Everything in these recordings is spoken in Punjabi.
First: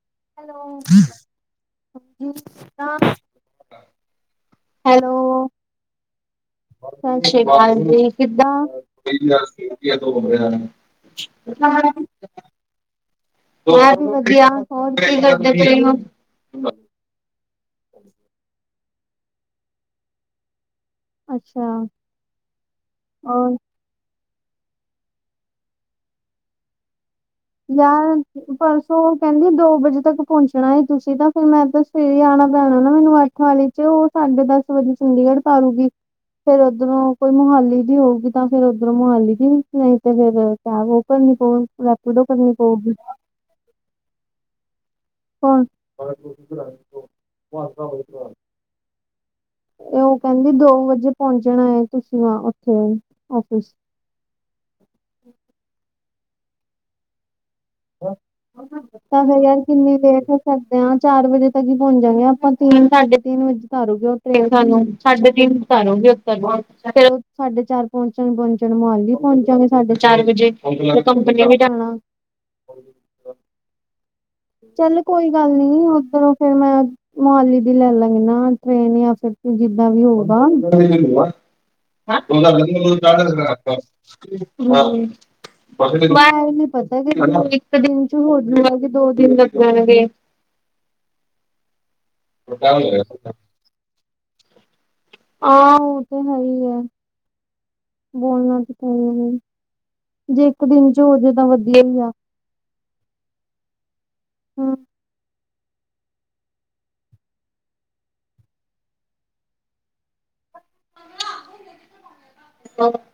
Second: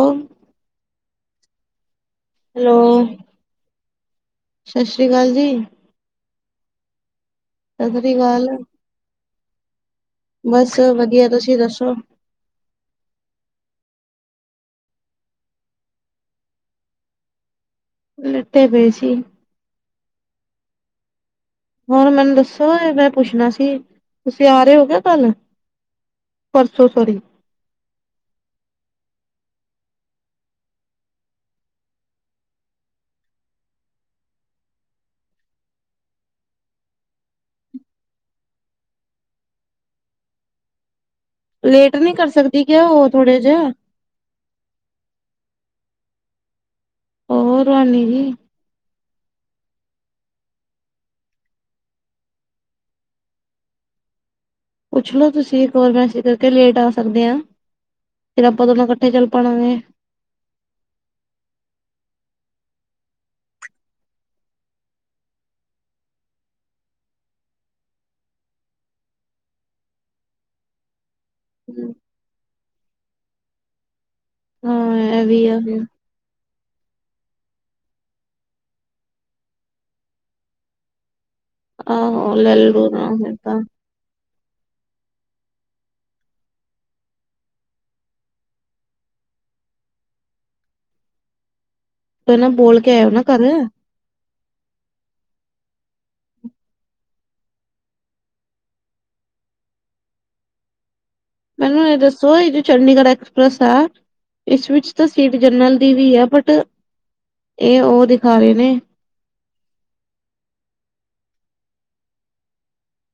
ਓ ਹੈਲੋ। [unintelligible] ਹੈਲੋ ਸਸ਼ਰੀ ਕਾਲ ਜੀ। ਸਾਸਰੀ ਕਾਲ ਸਤਿ ਜੀ ਸ੍ਰੀ ਅਕਾਲ ਕਿੱਦਾਂ। ਬਸ ਵਧੀਆ ਤੁਸੀਂ [unintelligible] ਦੱਸੋ ਵਧੀਆ ਜੀ ਵਧੀਆ ਹੋਰ ਕੀ ਕਰਦੇ ਪਏ ਓ। ਲੈਟੇ ਪਏ ਸੀ। ਅੱਛਾ ਹੋਰ ਮੈਨੂੰ ਦੱਸੋ ਏ ਮੈਂ ਪੁੱਛਣਾ ਹੋਰ ਸੀ। ਤੁਸੀਂ ਆ ਰੇਓ ਕਯਾ ਕੱਲ, ਪਰਸੋਂ ਸੋਰੀ? ਯਾਰ ਪਰਸੋਂ ਕੈਂਦੀ ਦੋ ਵਜੇ ਤੱਕ ਪੋਂਚਣਾਏ, ਤੁਸੀਂ ਤਾਂ ਫਿਰ ਮੈਂ ਤਾਂ ਸਵੇਰੇ ਆਣਾ ਪੈਣਾ ਨਾ ਮੈਨੂੰ ਅੱਠ ਵਾਲੀ ਤੇ ਓ ਸਾਡੇ ਦਸ ਵਜੇ ਚੰਡੀਗੜ੍ਹ ਤਾਰੂਗੀ। ਫੇਰ ਓਦਰੋਂ ਕੋਈ ਮੋਹਾਲੀ ਦੀ ਹੋਊਗੀ ਤਾਂ ਫੇਰ ਓਦਰੋਂ ਮੋਹਾਲੀ ਦੀ ਨਈਂ ਤੇ ਫੇਰ [unintelligible] ਫੋਨ ਲੇਟ ਨਹੀਂ ਰੈਪਡੋ ਕਰ ਕਰਨੀ ਸਕਦੀ ਕਿਆ ਪਊਗੀ। ਉਹ ਥੋੜੇ ਜੇ ਕੌਨ ਉਹ ਰੋਹਾਨੀ [unintelligible] [inaudible] ਤੇ ਓ ਕੈਂਦੀ ਦੋ ਵਜੇ ਪੋਂਚਣਾ ਏ ਤੁਸੀਂ ਹਾਂ, ਓਥੇ ਔਫਿਸ। ਪੁੱਛਲੋ ਤੁਸੀ ਇਕ ਵਾਰ ਮੈਸਜ ਕਰਕੇ, ਲੇਟ ਆ ਸਕਦੇ ਆ? ਤਾਂ ਫੇਰ ਯਾਰ ਪਾਵਾਂਗੇ ਕਿੰਨੀ ਲੇਟ ਸਕਦੇ ਆਂ, ਚਾਰ ਵਜੇ ਤੱਕ ਹੀ ਪੋਂਚਾਂਗੇ ਆਪਾਂ ਤਿੰਨ ਸਾਢੇ ਤਿੰਨ ਵਜੇ ਤਾਰੂ ਗੀ ਓਤੇ ਸਾਨੂੰ ਸਾਡੇ ਤਿੰਨ ਤਾਰੂ ਗੀ ਓਥੈ ਸਾਡੇ ਚਾਰ ਪੋਂਚਣ ਪੋਂਚਣ ਮੋਹਾਲੀ ਪੋਂਚਾਂਗੇ, ਸਾਡੇ ਚਾਰ ਵਜੇ। ਕੰਪਨੀਆਂ ਵੀ ਜਾਣਾ। ਹਾਂ ਚੱਲ ਇਹ ਕੋਈ ਵੀ ਗੱਲ ਆ ਨੀ, ਫਿਰ ਓਦਰੋ ਫੇਰ ਮੈਂ ਮੋਹਾਲੀ ਦੀ ਲੈ ਲਾਂਗੇ ਨਾ ਟ੍ਰੇਨ ਯਾਂ ਫਿਰ ਜਿੱਦਾਂ ਵੀ ਹੋਊਗਾ। [inaudible] ਆਹੋ ਲੈ ਲੋ ਨਾ ਫਿਰ ਤਾਂ ਹੂੰ, ਬ ਏ ਨੀਂ ਪਤਾ ਕਿ ਇੱਕ ਦਿਨ ਚ ਹੋਜੁਗਾ ਕੇ ਦੋ ਦਿਨ ਲੱਗਣ ਗੇ? ਫਿਰ ਨਾ ਬੋਲ ਕੇ ਆਇਓ ਨਾ ਘਰ ਆ, ਓ ਤੇ ਹੈ ਈਏ। ਬੋਲਣਾ [unintelligible] ਜੇ ਇੱਕ ਦਿਨ ਚ ਹੋਜੇ ਮੈਨੂੰ ਐ ਦੱਸੋ ਐ ਜੋ ਚੰਡੀਗੜ੍ਹ ਐਕਸਪ੍ਰੈਸ ਆ ਇਸ ਹੂੰ ਵਿਚ ਤਾਂ ਸੀਟ ਜਨਰਲ ਦੀ ਵੀ ਹੈ ਬਟ, ਏ ਓ ਦਿਖਾ ਰੇਨੇ। [inaudible]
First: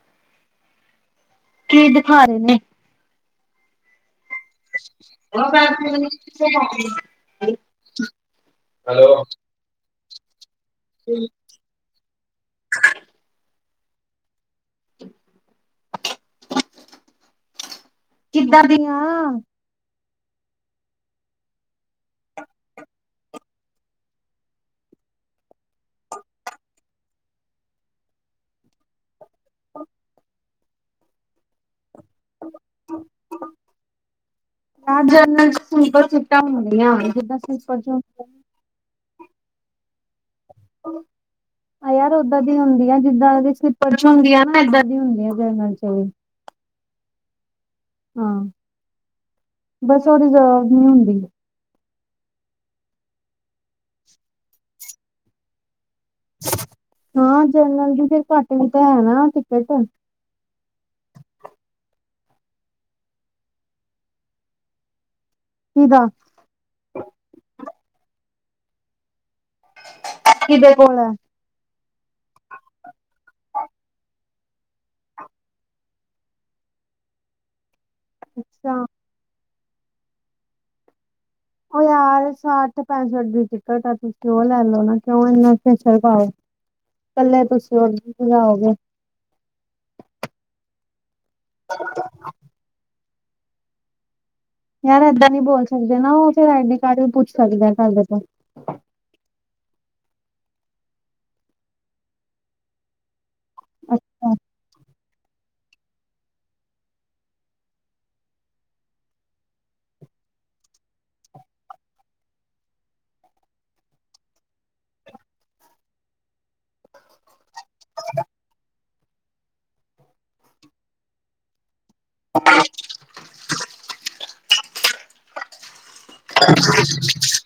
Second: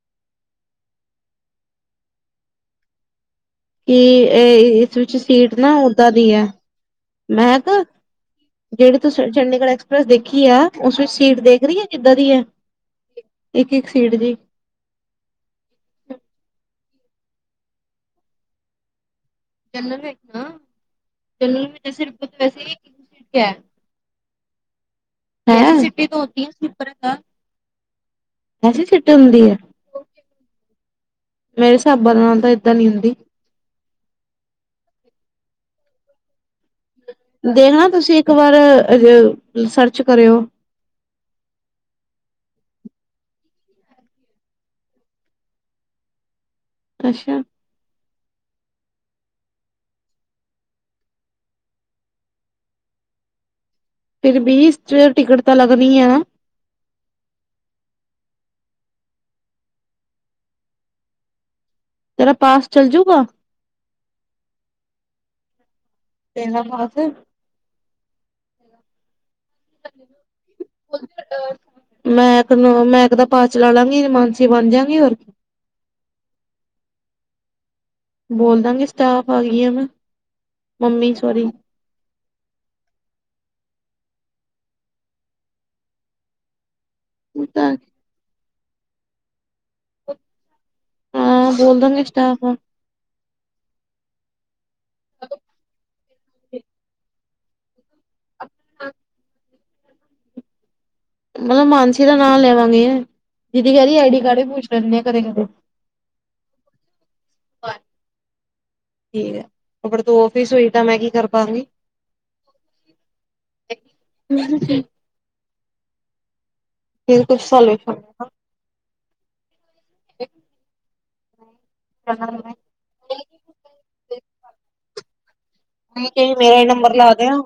ਕੀ ਦਿਖਾ ਰੇ ਨੇ? ਕਿ ਏ ਏਸ ਵਿੱਚ ਸੀਟ ਨਾ ਓਦਾਂ ਦੀਐ, ਮੈਹਕ ਜੇੜੀ ਹੈਲੋ ਤੁਸੀ ਚੰਡੀਗੜ੍ਹ ਐਕਸ ਪ੍ਰੈਸ ਦੇਖੀਐ ਉਸ ਵਿੱਚ ਸੀਟ ਦੇਖ ਰੀਐ ਕਿੱਦਾਂ ਦੀਐ, ਏਕ-ਏਕ ਸੀਟ ਜੀ [inaudible] ਕਿੱਦਾਂ ਦੀਆਂ? ਜਨਰਲ ਵੇਚ ਨਾ, ਜਨਰਲ ਜੈੇ ਵੈਸੇ ਹੀਐ। ਹੈਂ [unintelligible] ਐਸੀ ਸਿਟੇ ਹੁੰਦੀਏ? ਮੇਰੇ ਹਿਸਾਬਾਂ ਨਾਲ ਤਾਂ ਏਦਾਂ ਨੀ ਹੁੰਦੀ। ਨਾ ਜਨਰਲ ਸਲਿੱਪਰ ਸੀਟਾ ਹੁੰਦੀਆਂ, ਜੀਦਾ ਸਲਿੱਪਰ ਦੇਖਣਾ ਚ ਹੁੰਦੀਆਂ। [unintelligible] ਸਰਚ ਕਰੇਓ। ਯਾਰ ਓਦਾਂ ਦੀ ਹੁੰਦੀਆ ਜਿੱਦਾਂ ਸਿੱਪਰ ਚ ਹੁੰਦੀ ਆ ਨਾ, ਐਦਾ ਦੀ ਹੁੰਦੀਆ ਜਨਰਲ ਚ ਵੀ। ਅੱਸ਼ਾ। ਹਾਂ ਬਸ, ਓ ਰਿਜ਼ਰਵ ਨੀਂ ਹੁੰਦੀ। ਫੇਰ ਬੀ ਇਸ ਚ ਟਿਕਟ ਤਾਂ ਲੱਗਦੀ ਆ। ਹਾਂ, ਜਰਨਰਲ ਦੀ ਫੇਰ ਘੱਟ ਵੀ ਤਾਂ ਐ ਨਾ ਟਿਕਟ। ਤੇਰਾ ਪਾਸ ਚੱਲ ਜੂਗਾ? ਕੀਦਾ? ਤੇਰਾ ਪਾਸ। ਕਿਦੇ ਕੋਲ ਹੈ [inaudible] ਮੈਂ ਇਕ ਨੂੰ ਮੈਂ ਇਕ ਦਾ ਪਾਰ ਚਲਾ ਲਾਂਗੀ ਮਾਨਸੀ ਬਨ ਜਾਂਗੀ ਹੋਰ ਬੋਲ ਅੱਛਾ ਦਾਂਗੀ ਸਟਾਫ ਆ ਗਈ ਆ ਮੈਂ ਮੰਮੀ ਸੋਰੀ। ਓ ਯਾਰ ਸੱਠ ਪੈਸਠ ਦੀ ਟਿਕਟ ਆ ਤੁਸੀ ਓ ਲੈ ਲੌ ਨਾ ਕਯੋ ਐਨੀ ਖੇਚਲ ਪਾਓ। ਕੱਲੇ ਤੁਸੀ ਉਰਜਾਓਗੇ। ਹਾਂ ਬੋਲ ਦਾਂਗੀ ਸਟਾਫ ਆ। ਯਾਰ ਏਦਾ ਨੀ ਬੋਲ ਸਕਦੇ ਨਾ ਓ ਫੇਰ ਆਈ ਡੀ ਕਾਰਡ ਵੀ ਪੁੱਛ ਸਕਦੇ ਤਵਾੜੇ ਤੋ। [inaudible] ਮਤਲਬ ਮਾਨਸੀ ਦਾ ਨਾ ਲੈਵਾਂਗੇ ਦੀਦੀ ਕੇਰੀ ਆਈ ਡੀ ਅੱਛਾ ਕਾਰਡ ਵੀ ਪੁੱਛ ਲੈਂਦੇ ਆ ਕਦੇ ਕਦੇ। ਪਰ ਠੀਕ ਐ ਫਿਰ ਤੂੰ ਓਫਿਸ ਹੋਈ ਤਾ ਮੈਂ ਕੀ ਕਰ ਪੰਗੀ। ਮਨ ਸੀ। ਫਿਰ ਕੁੱਛ [unintelligible] [inaudible] [unintelligible] ਬੀ ਕਈ ਮੇਰਾ ਈ ਨੰਬਰ ਲਾ ਦਯੋ।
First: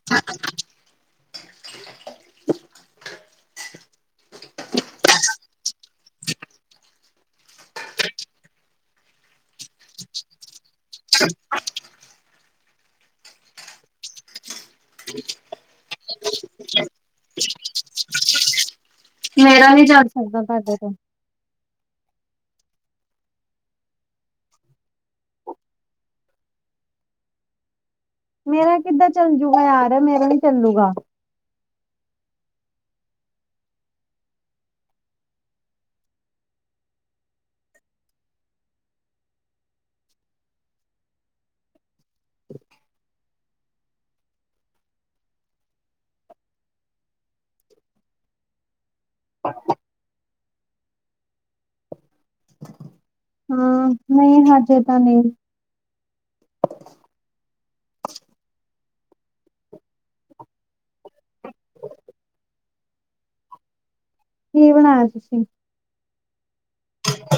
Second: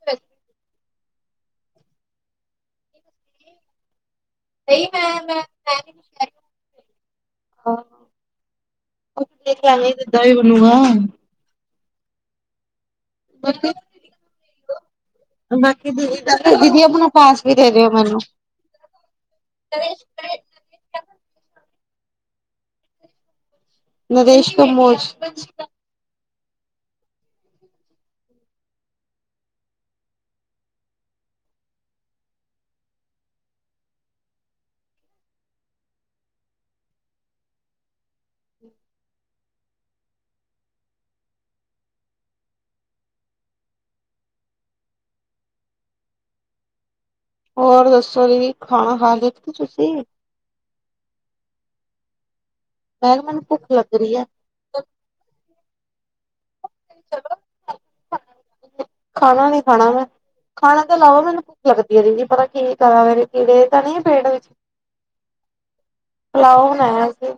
[unintelligible] ਨਯੀ ਮੈਂ ਮੈ [unintelligible] ਕੁੱਤੇ ਕੇਂਗਗੇ ਤੇ ਦਾ ਈ ਬਣੂਗਾ। [inaudible] ਬਾਕੀ ਦੀਦੀ ਦਾ ਤੇ ਦੀਦੀ ਜੀ ਅਪਨਾ ਪਾਸ ਵੀ ਦੇ ਦਿਉ ਮੈਨੂੰ ਮੇਰਾ ਨੀ ਜਾ ਸਕਦਾ ਤੁਆਡੇ ਤੇ। ਨਰੇਸ਼ ਕੰਮੋਚ। ਮੇਰਾ ਕਿੱਦਾ ਚੱਲ ਜੂਗਾ ਯਾਰ ਮੇਰਾ ਨੀ ਚੱਲੂਗਾ। ਹੋਰ ਦੱਸੋ ਜੀ ਖਾਣਾ ਖਾ ਲਿਤਾ ਤੁਸੀ? ਕਿਹਾ ਮੈਨੂੰ ਭੁੱਖ ਹੂੰ ਲੱਗ ਰਹੀ ਆ ਨਈ ਹਜੇ ਤਾ ਨਈ। ਖਾਨਾ ਨੀ ਖਾਣਾ ਮੈਂ। ਖਾਣਾ ਤੋ ਇਲਾਵਾ ਮੈਨੂੰ ਭੁੱਖ ਲੱਗਦੀ ਐ ਦੀਦੀ ਪਤਾ ਨੀ ਕੀ ਕਰਾ ਮੇਰੇ ਕੀੜੇ ਤਾ ਨੀ ਏ ਪੇਟ ਵਿੱਚ? ਕੀ ਬਣਾਆ ਤੁਸੀ? ਪੁਲਾਓ ਬਨਾਆ ਅਸੀ।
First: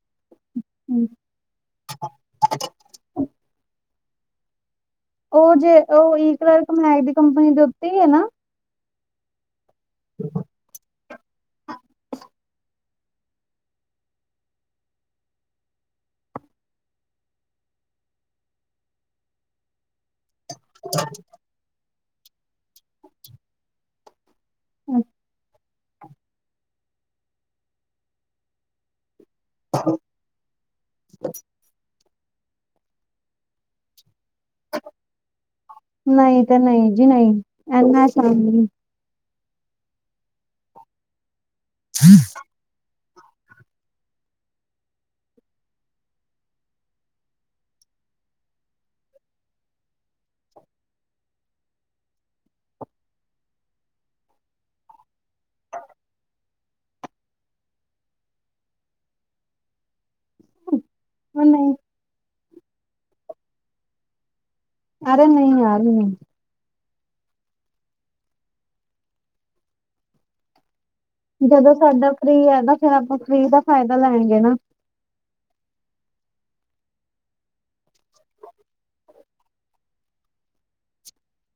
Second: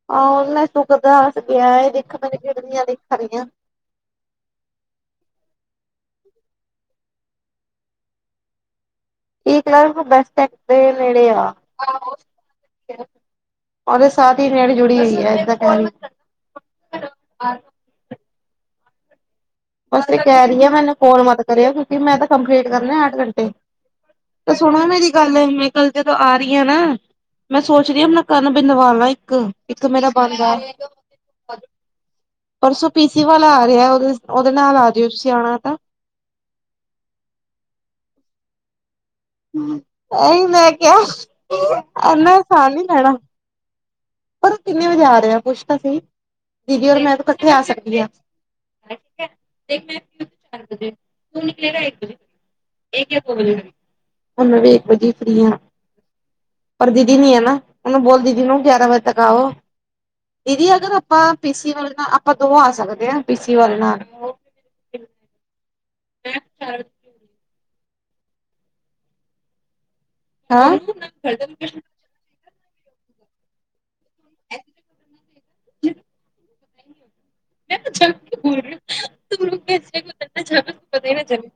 [unintelligible] ਦੇਖਾ ਮੈ ਕਿਡਨੀਆ ਦੀ ਪਰੀਆ ਓ ਜੇ ਓ ਈ ਕਲਰ ਕਮੈਡ ਦੀ ਕੰਪਨੀ ਦੇ ਉੱਤੇ ਈ ਐ ਨਾ। ਈ ਕਲਬ ਬੈਸਟ ਐਕਟ ਦੇ ਨੇੜੇ ਆ। ਓਦੇ ਸਾਥ ਈ ਰੇਡੀ ਜੁੜੀ ਹੋਈ ਐ ਐਦਾ ਕੇ ਰੀ। ਬਸ ਐ ਕੇ ਰੀ ਆ ਮੈਨੂੰ ਕੋਲ ਮਤ ਕਰਯੋ ਕਿਉਂਕਿ ਮੈਂ ਤੇ ਕੰਪਲੀਟ ਕਰਨੇ ਆਠ ਘੰਟੇ। ਤੇ ਸੁਣੋ ਮੇਰੀ ਗੱਲ ਮੈਂ ਕੱਲ ਜਦੋ ਆ ਰੀ ਆ ਨਾ ਮੈਂ ਸੋਚ ਰੀ ਆ ਅਪਨਾ ਕੰਨ ਬਿਨਵਾਲਾ ਇੱਕ, ਇੱਕ ਮੇਰਾ ਬੰਦ ਆ। ਪਰਸੋ ਪੀਸੀ ਵਾਲਾ ਆ ਰਆ ਓਦ ਓਦੇ ਨਾਲ ਆ ਜਿਓ ਤੁਸੀ ਆਣਾ ਤਾ। ਨਈ ਤੇ ਨਈ ਜੀ ਨਈ ਐਨਾ ਅਸਾਨ ਨੀ। ਐ ਈ ਮੈਂ ਕਯਾ ਐਨਾ ਅਸਾਨ ਨੀ ਲੈਣਾ। ਪਰ ਕਿੰਨੇ ਵਜੇ ਆ ਰੇ ਆ ਪੁੱਛ ਤਾਂ ਸਈ। ਦੀਦੀ ਓਰ ਮੈਂ ਤਾ ਕੱਠੇ ਆ ਸਕਦੀ ਆ। [unintelligible] ਇੱਕ ਯਾ ਦੋ ਵਜੇ ਹੁਨ ਵੀ ਇੱਕ ਵਜੇ ਈ ਫ੍ਰਰੀ ਆ। ਪਰ ਦੀਦੀ ਨੀ ਏ ਨਾ ਓਨੂੰ ਬੋਲ ਦੀਦੀ ਨੂੰ ਗਿਆਰਾ ਵਜ ਲਗਾਓ ਦੀਦੀ ਅਗਰ ਆਪਾ ਉਹ ਪੀਸੀ ਨਹੀਂ ਵਾਲੇ ਨਾਲ ਅਪ ਕਦੋ ਆ ਸਕਦੇ ਏ, ਪੀਛਲੀ ਵਾਰ ਨਾਨ ਅਰੇ ਨੀ ਯਾਰ ਨੀ। ਚ [unintelligible] ਹੈ। ਜਦੋਂ ਸਾਡਾ ਫਰੀ ਹੈਗਾ ਫੇਰ ਆਪਾਂ ਫਰੀ ਦਾ ਫਾਇਦਾ ਲੈਗੇ ਨਾ। [unintelligible] ਮੈਂ ਕੇ ਬੋਲ ਰਹੀ [unintelligible]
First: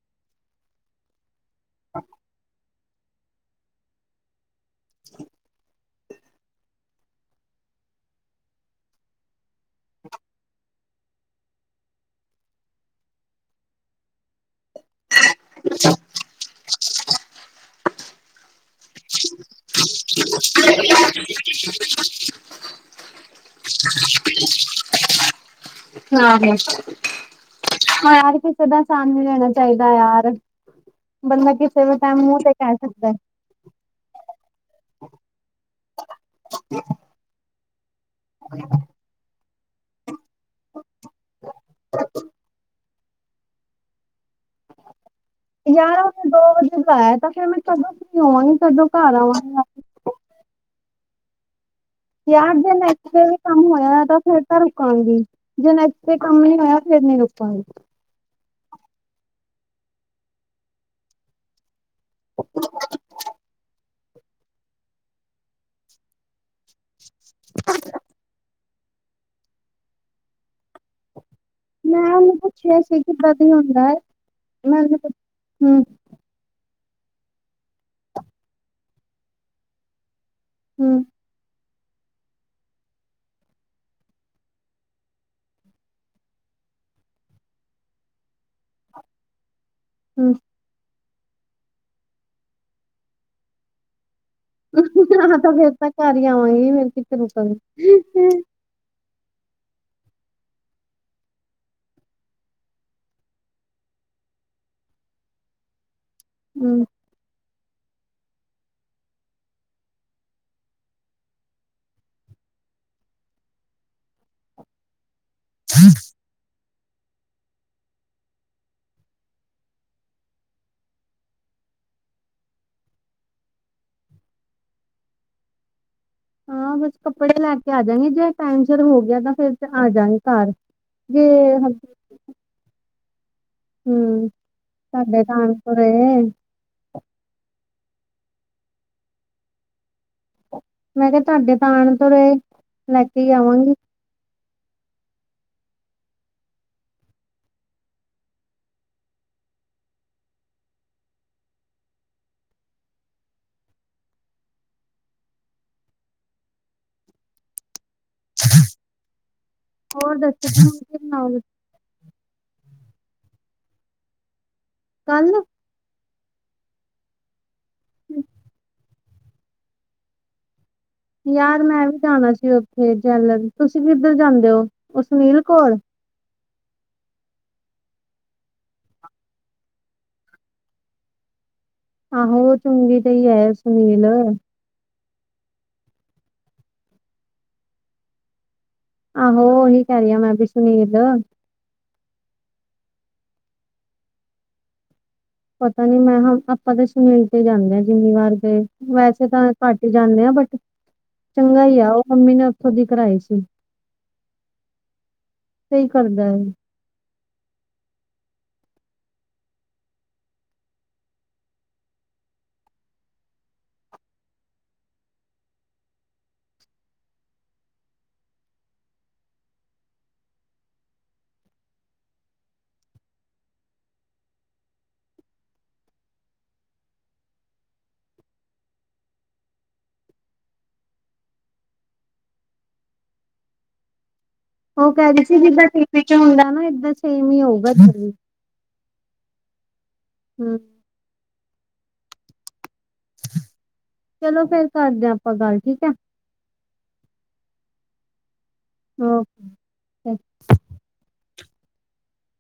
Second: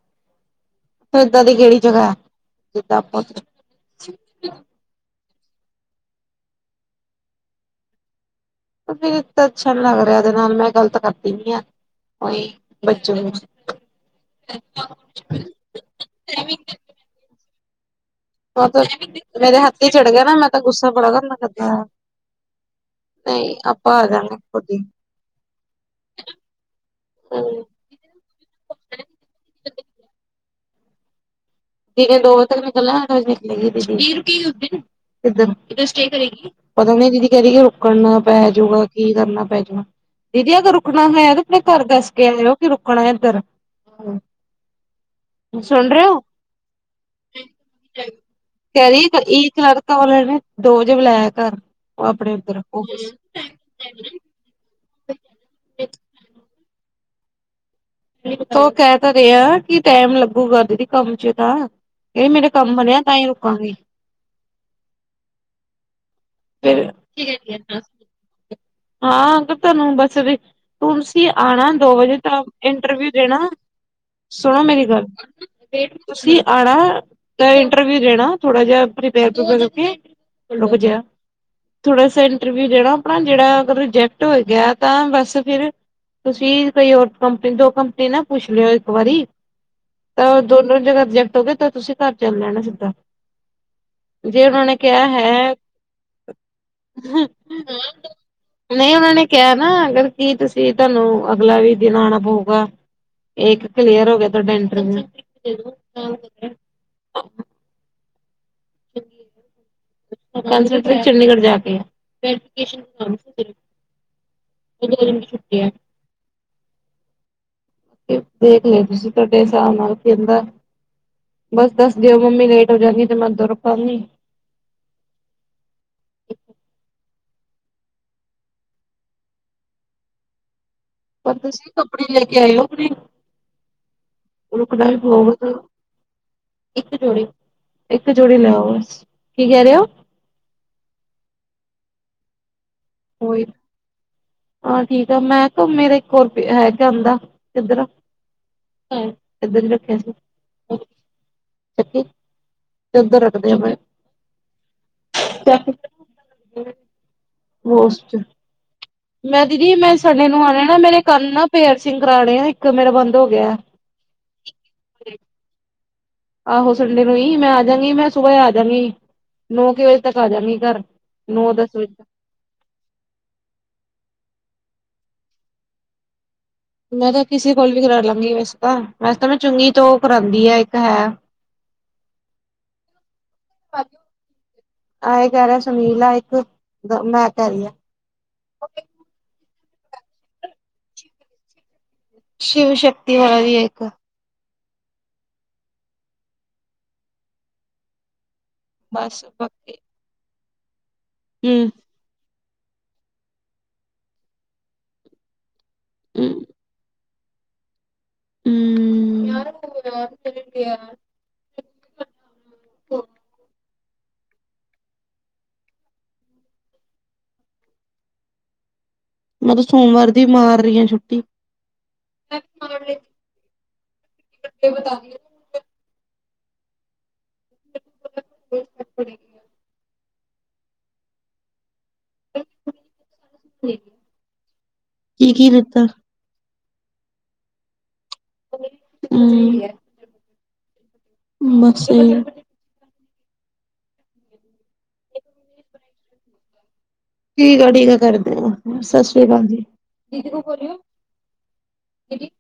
ਇਦਾਂ ਦੀ ਕਿਹੜੀ ਜਗ੍ਹਾ ਆ ਜਿੱਦਾਂ ਆਪਾ [inaudible] ਫਿਰ ਵੀ ਤਾਂ ਅੱਛਾ ਲੱਗ ਰਿਹਾ ਇਹਦੇ ਨਾਲ, ਮੈਂ ਗਲਤ ਕਰ ਦਿਆ ਹੀ ਬੱਚੋਂ [unintelligible] ਸ ਵੀ [unintelligible] ਮੇਰੇ ਹੱਥੀ ਚੜ ਗਿਆ ਨਾ ਮੈਂ ਤਾਂ ਗੁੱਸਾ ਬੜਾ ਕਰਨਾ ਫਿਰ ਹਾ। ਨਹੀ, ਆਪਾਂ ਆ ਜਾਗੇ ਖੁਦ ਈ। ਨਾਹੀ [unintelligible] ਹ ਯਾਰ ਕਿਸੇ ਦਾ ਆਸਾਨ ਨੀ ਲੈਣਾ ਚਾਹੀਦਾ ਯਾਰ ਬੰਦਾ ਕਿਸ ਕਿ ਕਹਿੰਦੀ, ਦੋ ਵਜੇ ਤੱਕ ਨਿਕਲਾ ਕਦੋ ਨਿਕਲੇਗੀ ਦੀਦੀ, ਨੀ ਰੁਕੀਗੀ ਉਥੇ ਕਿਧਰ, ਜਿਧਰ ਸਟੇਅ ਕਰੇਗੀ। ਪਤਾ ਨੀ ਦੀਦੀ ਕਹਿ ਰਹੀ ਏ ਰੁਕਣਾ ਪੈ ਜਾਊਗਾ। ਕੀ ਕਰਨਾ ਪੈ ਜਾਏ, ਦੀਦੀ ਅਗਰ ਰੁਕਣਾ ਹੈ ਤੇ ਆਪਣੇ ਘਰ ਦੱਸ ਕੇ ਆਇਓ ਕਿ ਰੁਕਣਾ ਇੱਧਰ। ਹੈਲੋ [inaudible] ਗਿਆਰਾਂ ਤੋ ਦੋ ਵਜੇ ਤੋਂ ਬਾਦ। ਉਹ਼ ਕਹਿੰਦੀ, ਕਦੋਂ ਫਰੀ ਹੋਵਾਂਗੀ ਕਦੋਂ ਘਰ ਆਵਾਂਗੀਆ। ਆਲੱ ਰੈਡੀ ਦੋ ਵਜੇ ਬੁਲਾਇਆ ਕਰ। ਯਾਰ ਜੇ ਨੈਕਸਟ ਤੇ ਵੀ ਕੰਮ ਹੋਇਆ ਤਾਂ ਫੇਰ ਤਾਂ ਰੁਕਾਂਗੀ ਜੇ ਨੈਕਸਟ ਦੇ ਕੰਮ ਨੀ ਹੋਇਆ ਫਿਰ ਨੀ ਰੁਕਾਂਗੀ। ਤੋ ਕਹਿ ਤੇ ਰਹਿ ਏ, ਦੀਦੀ ਟੈਮ ਲੱਗੂਗਾ ਦੀਦੀ ਕੰਮ ਚ ਤਾਂ। ਏ ਮੇਰੇ ਕੰਮ ਬਨਿਆ, ਤਾਂ ਹੀ ਰੁਕਾਂਗੀ। ਫਿਰ ਕੀ ਕਹਿੰਦੀ ਹੈ ਸਸ? ਹਾਂ, ਪਤਾ ਤੁਹਾਨੂੰ ਬੱਸ ਵੀ ਤੁਮਸ ਤੁਸੀਂ ਆਣਾ ਦੋ ਮੈਂ ਵਜੇ ਉਹਨੂੰ ਤਕ ਪੁੱਛਿਆ ਸੀ ਇੰਟਰਵਿਊ ਕਿੱਦਾਂ ਦੇਣਾ ਦੀ ਹੁੰਦਾ ਹੈ ਸੁਣੋ ਮੈਂ ਮੇਰੀ ਉਹਨੂੰ ਗੱਲ ਹੂੰ ਵੇਖਦੀ ਆ। ਤੁਸੀਂ ਆਣਾ ਤੇ ਇੰਟਰਵਿਊ ਦੇਣਾ ਥੋੜਾ ਜਿਹਾ ਪ੍ਰਪੇਅਰ-ਪੁਰੁਪੇਅਰ ਕਰਕੇ। ਲੁਕ ਹੂੰ ਜਾ ਥੋੜਾ ਸਾ ਇੰਟਰਵਿਊ ਦੇਣਾ ਆਪਣਾ ਜੇੜਾ ਅਗਰ ਰਿਜੈਕਟ ਹੋ ਗਿਆ ਤਾਂ ਬਸ ਫਿਰ। ਤੁਸੀਂ ਕੋਈ ਹੋਰ ਕੰਪਨੀ ਦੋ ਕੰਪਨੀ ਨਾ ਪੁੱਛ ਲਿਓ ਇੱਕ ਵਾਰੀ। ਹੂੰ ਤਾਂ ਦੋਨੋ ਜਗ੍ਹਾ ਰਿਜੈਕਟ ਹੋ ਗਏ ਤਾਂ ਤੁਸੀਂ ਘਰ ਚੱਲੋ ਨਾ ਸਿੱਧਾ। ਜੇ ਉਹਨਾਂ ਨੇ ਕਿਹਾ ਹਾਂ ਤਾਂ ਹੈ ਫੇਰ ਤਾਂ ਘਰ ਹੀ ਆਵਾਂਗੀ ਫੇਰ ਕਿੱਥੇ ਰੁਕਾਂਗੀ। [unintelligible] ਨੀ ਉਹਨਾਂ ਨੇ ਕਿਹਾ ਨਾ ਅਗਰ ਕੀ ਤੁਸੀਂ ਤੁਹਾਨੂੰ ਅਗਲਾ ਵੀ ਦਿਨ ਆਉਣਾ ਪਊਗਾ। ਏ ਇੱਕ ਕਲੀਅਰ ਹੋ ਗਿਆ ਤੁਹਾਡਾ ਇੰਟਰਵਿਊ। ਹੂੰ। ਚਏ [unintelligible] ਚੰਡੀਗੜ੍ਹ ਜਾ ਕੇ ਆ [unintelligible] ਇਕ- ਦੋ ਦਿਨ ਕੀ ਛੁੱਟੀ ਐ। [inaudible] ਦੇਖ ਲਿ ਤੁਸੀਂ ਤੁਹਾਡੇ ਹਿਸਾਬ ਨਾਲ ਕਹਿੰਦਾ। ਬਸ ਦੱਸ ਦਿਓ ਮੰਮੀ ਲੇਟ ਹੋ ਜਾਂਦੀ ਤੇ ਮੈਂ ਤੁਰ ਪਾਨੀ। ਹਾਂ ਬਸ ਕੱਪੜੇ ਲੈ ਕੇ ਆ ਜਾਗੀ ਜੇ ਟਾਈਮ ਸੇਰ ਹੋ ਗਿਆ ਤਾਂ ਫੇਰ ਤਾਂ ਆਜਾ ਗੀ ਘਰ। ਜੇ ਪਰ ਤੁਸੀ ਕੱਪੜੇ ਲੈ ਕੇ ਆਏ ੳ ਅਪਨੇ ਹੂੰ ਰੁਕਨਾ ਈ ਤੁਹਾਡੇ ਪਉਗਾ ਤਾਂ ਆਣ ਫੇਰ। ਤੋਂ ਰਹੇ ਇੱਕ ਜੋੜੀ, ਇੱਕ ਜੋੜੀ ਲੈ ਆੳ ਬਸ। ਕੀ ਕੈ ਰਏ ਓ? ਮੈਂ ਕੇਆ ਤੁਆਡੇ ਪਾਣ ਦੋਰੇ ਲੈ ਕੇ ਈ ਉਹੀ ਆਵਾਂਗੀ। ਹਾਂ ਠੀਕ ਆ ਮੈਂ ਕੇਆ ਮੇਰੇ ਕੋਲ ਪੇਆ ਹੈਗਾ ਆਦਾ ਕਿੱਧਰ ਆ ਏਧਰ ਈ ਰੱਖੇਆ ਸੀ। ਚਕੀ, ਏਧਰ ਰਖਦੇ ਆ ਪਏ ਬੋਕਸ ਚ ਮੈਂ ਦੀਦੀ ਮੈਂ ਹੋਰ ਸੰਡੇ ਨੂੰ ਦੱਸੋ ਆਨਾ ਨਾ ਤੁਸੀਂ ਕੀ ਮੇਰੇ ਕੰਨਾ ਬਣਾਓਗੇ ਨਾ ਪੇਅਰਸਿੰਗ ਕਰਾਨੇ ਆ, ਇੱਕ ਮੇਰਾ ਬੰਦ ਹੋ ਗਿਆ। ਕਲ ਆਹੋ ਸੰਡੇ ਨੂੰ ਈ, ਮੈਂ ਆਜਾਂਗੀ ਮੈਂ ਸੁਬਹ ਆ ਜਾਗੀ ਨੌ ਕੁ ਵਜੇ ਤੱਕ ਆਜਾਗੀ ਘਰ। ਨੌ ਯਾਰ ਦਸ ਮੈਂ ਵਜੇ ਵੀ ਤੱਕ। ਜਾਨਾ ਸੀ ੳਥੇ ਜਲਰ। ਤੁਸੀ ਕਿੱਧਰ ਜਾਂਦੇ ੳ? ੳ ਸੁਨੀਲ ਕੋਲ। ਮੈਂ ਤਾਂ ਕਿਸੇ ਕੋਲ ਵੀ ਕਰਾ ਲਾਂਗੀ ਵੈਸੇ ਤਾਂ, ਵੈਸੇ ਤਾਂ ਮੈਂ ਚੁੰਗੀ ਤੋਂ ਕਰਾੳਂਦੀ ਆ, ਇੱਕ ਹੈ। ਆਹੋ ਚੁੰਗੀ ਤੇ ਈ ਹੈ ਸੁਨੀਲ। ਐਈ ਕੈ ਰੇ ਸੁਨੀਲ ਆ ਇੱਕ, ਮੈਂ ਕੈ ਰਈ ਐ ਆਹੋ ੳਹੀ ਕੈ ਰਈ ਆ ਮੈਂ ਵੀ ਸੁਨੀਲ। ਸ਼ਿਵ ਸ਼ਕਤੀ ਵਾਲਾ ਵੀ ਏ ਇੱਕ। ਪਤਾ ਨੀ ਮੈਂ ਹ ਆਪਾਂ ਤੇ ਸੁਨੀਲ ਤੇ ਜਾਂਦੇ ਜਿੰਨੀ ਵਾਰ ਗਏ, ਬਸ ਵੈਸੇ ਤਾਂ ਬਾਕੀ ਘਟ ਈ ਜਾਨੇ ਆ ਬਟ ਚੰਗਾ ਹੂੰ ਈ ਐ ੳਹ ਮੰਮੀ ਨਾਲ ੳਦੀ ਕਰਾਈ ਸੀ ਸਹੀ ਕਰਦਾ ਹੂੰ ਏ। ਹੂੰ। [inaudible] ਮੈਂ ਤਾਂ ਸੋਮਵਾਰ ਦੀ ਮਾਰ ਰੀ ਆ ਛੁੱਟੀ। [inaudible] [inaudible] [inaudible] ਉਹ ਕੈ ਰੀ ਕੀ ਸੀ ਕੀ ਜਿੱਦਾਂ ਟੀ ਲਿੱਤਾ। ਪੀ ਚ ਹੁੰਦਾ ਨਾ ਏਦਾਂ ਸੇਮ ਈ ਹੋਊਗਾ ਏਥੇ ਵੀ। ਹੂੰ ਹੂੰ [inaudible] ਚਲੋ ਫੇਰ ਕਰਦੇ ਆ ਆਪਾਂ ਗੱਲ, ਠੀਕ ਆ। ਠੀਕ ਆ, ਠੀਕ ਆ, ਕਰਦੇ ਆ। ਸਤਿ ਸ੍ਰੀ ਓਕੇ ਅਕਾਲ ਜੀ। [inaudible]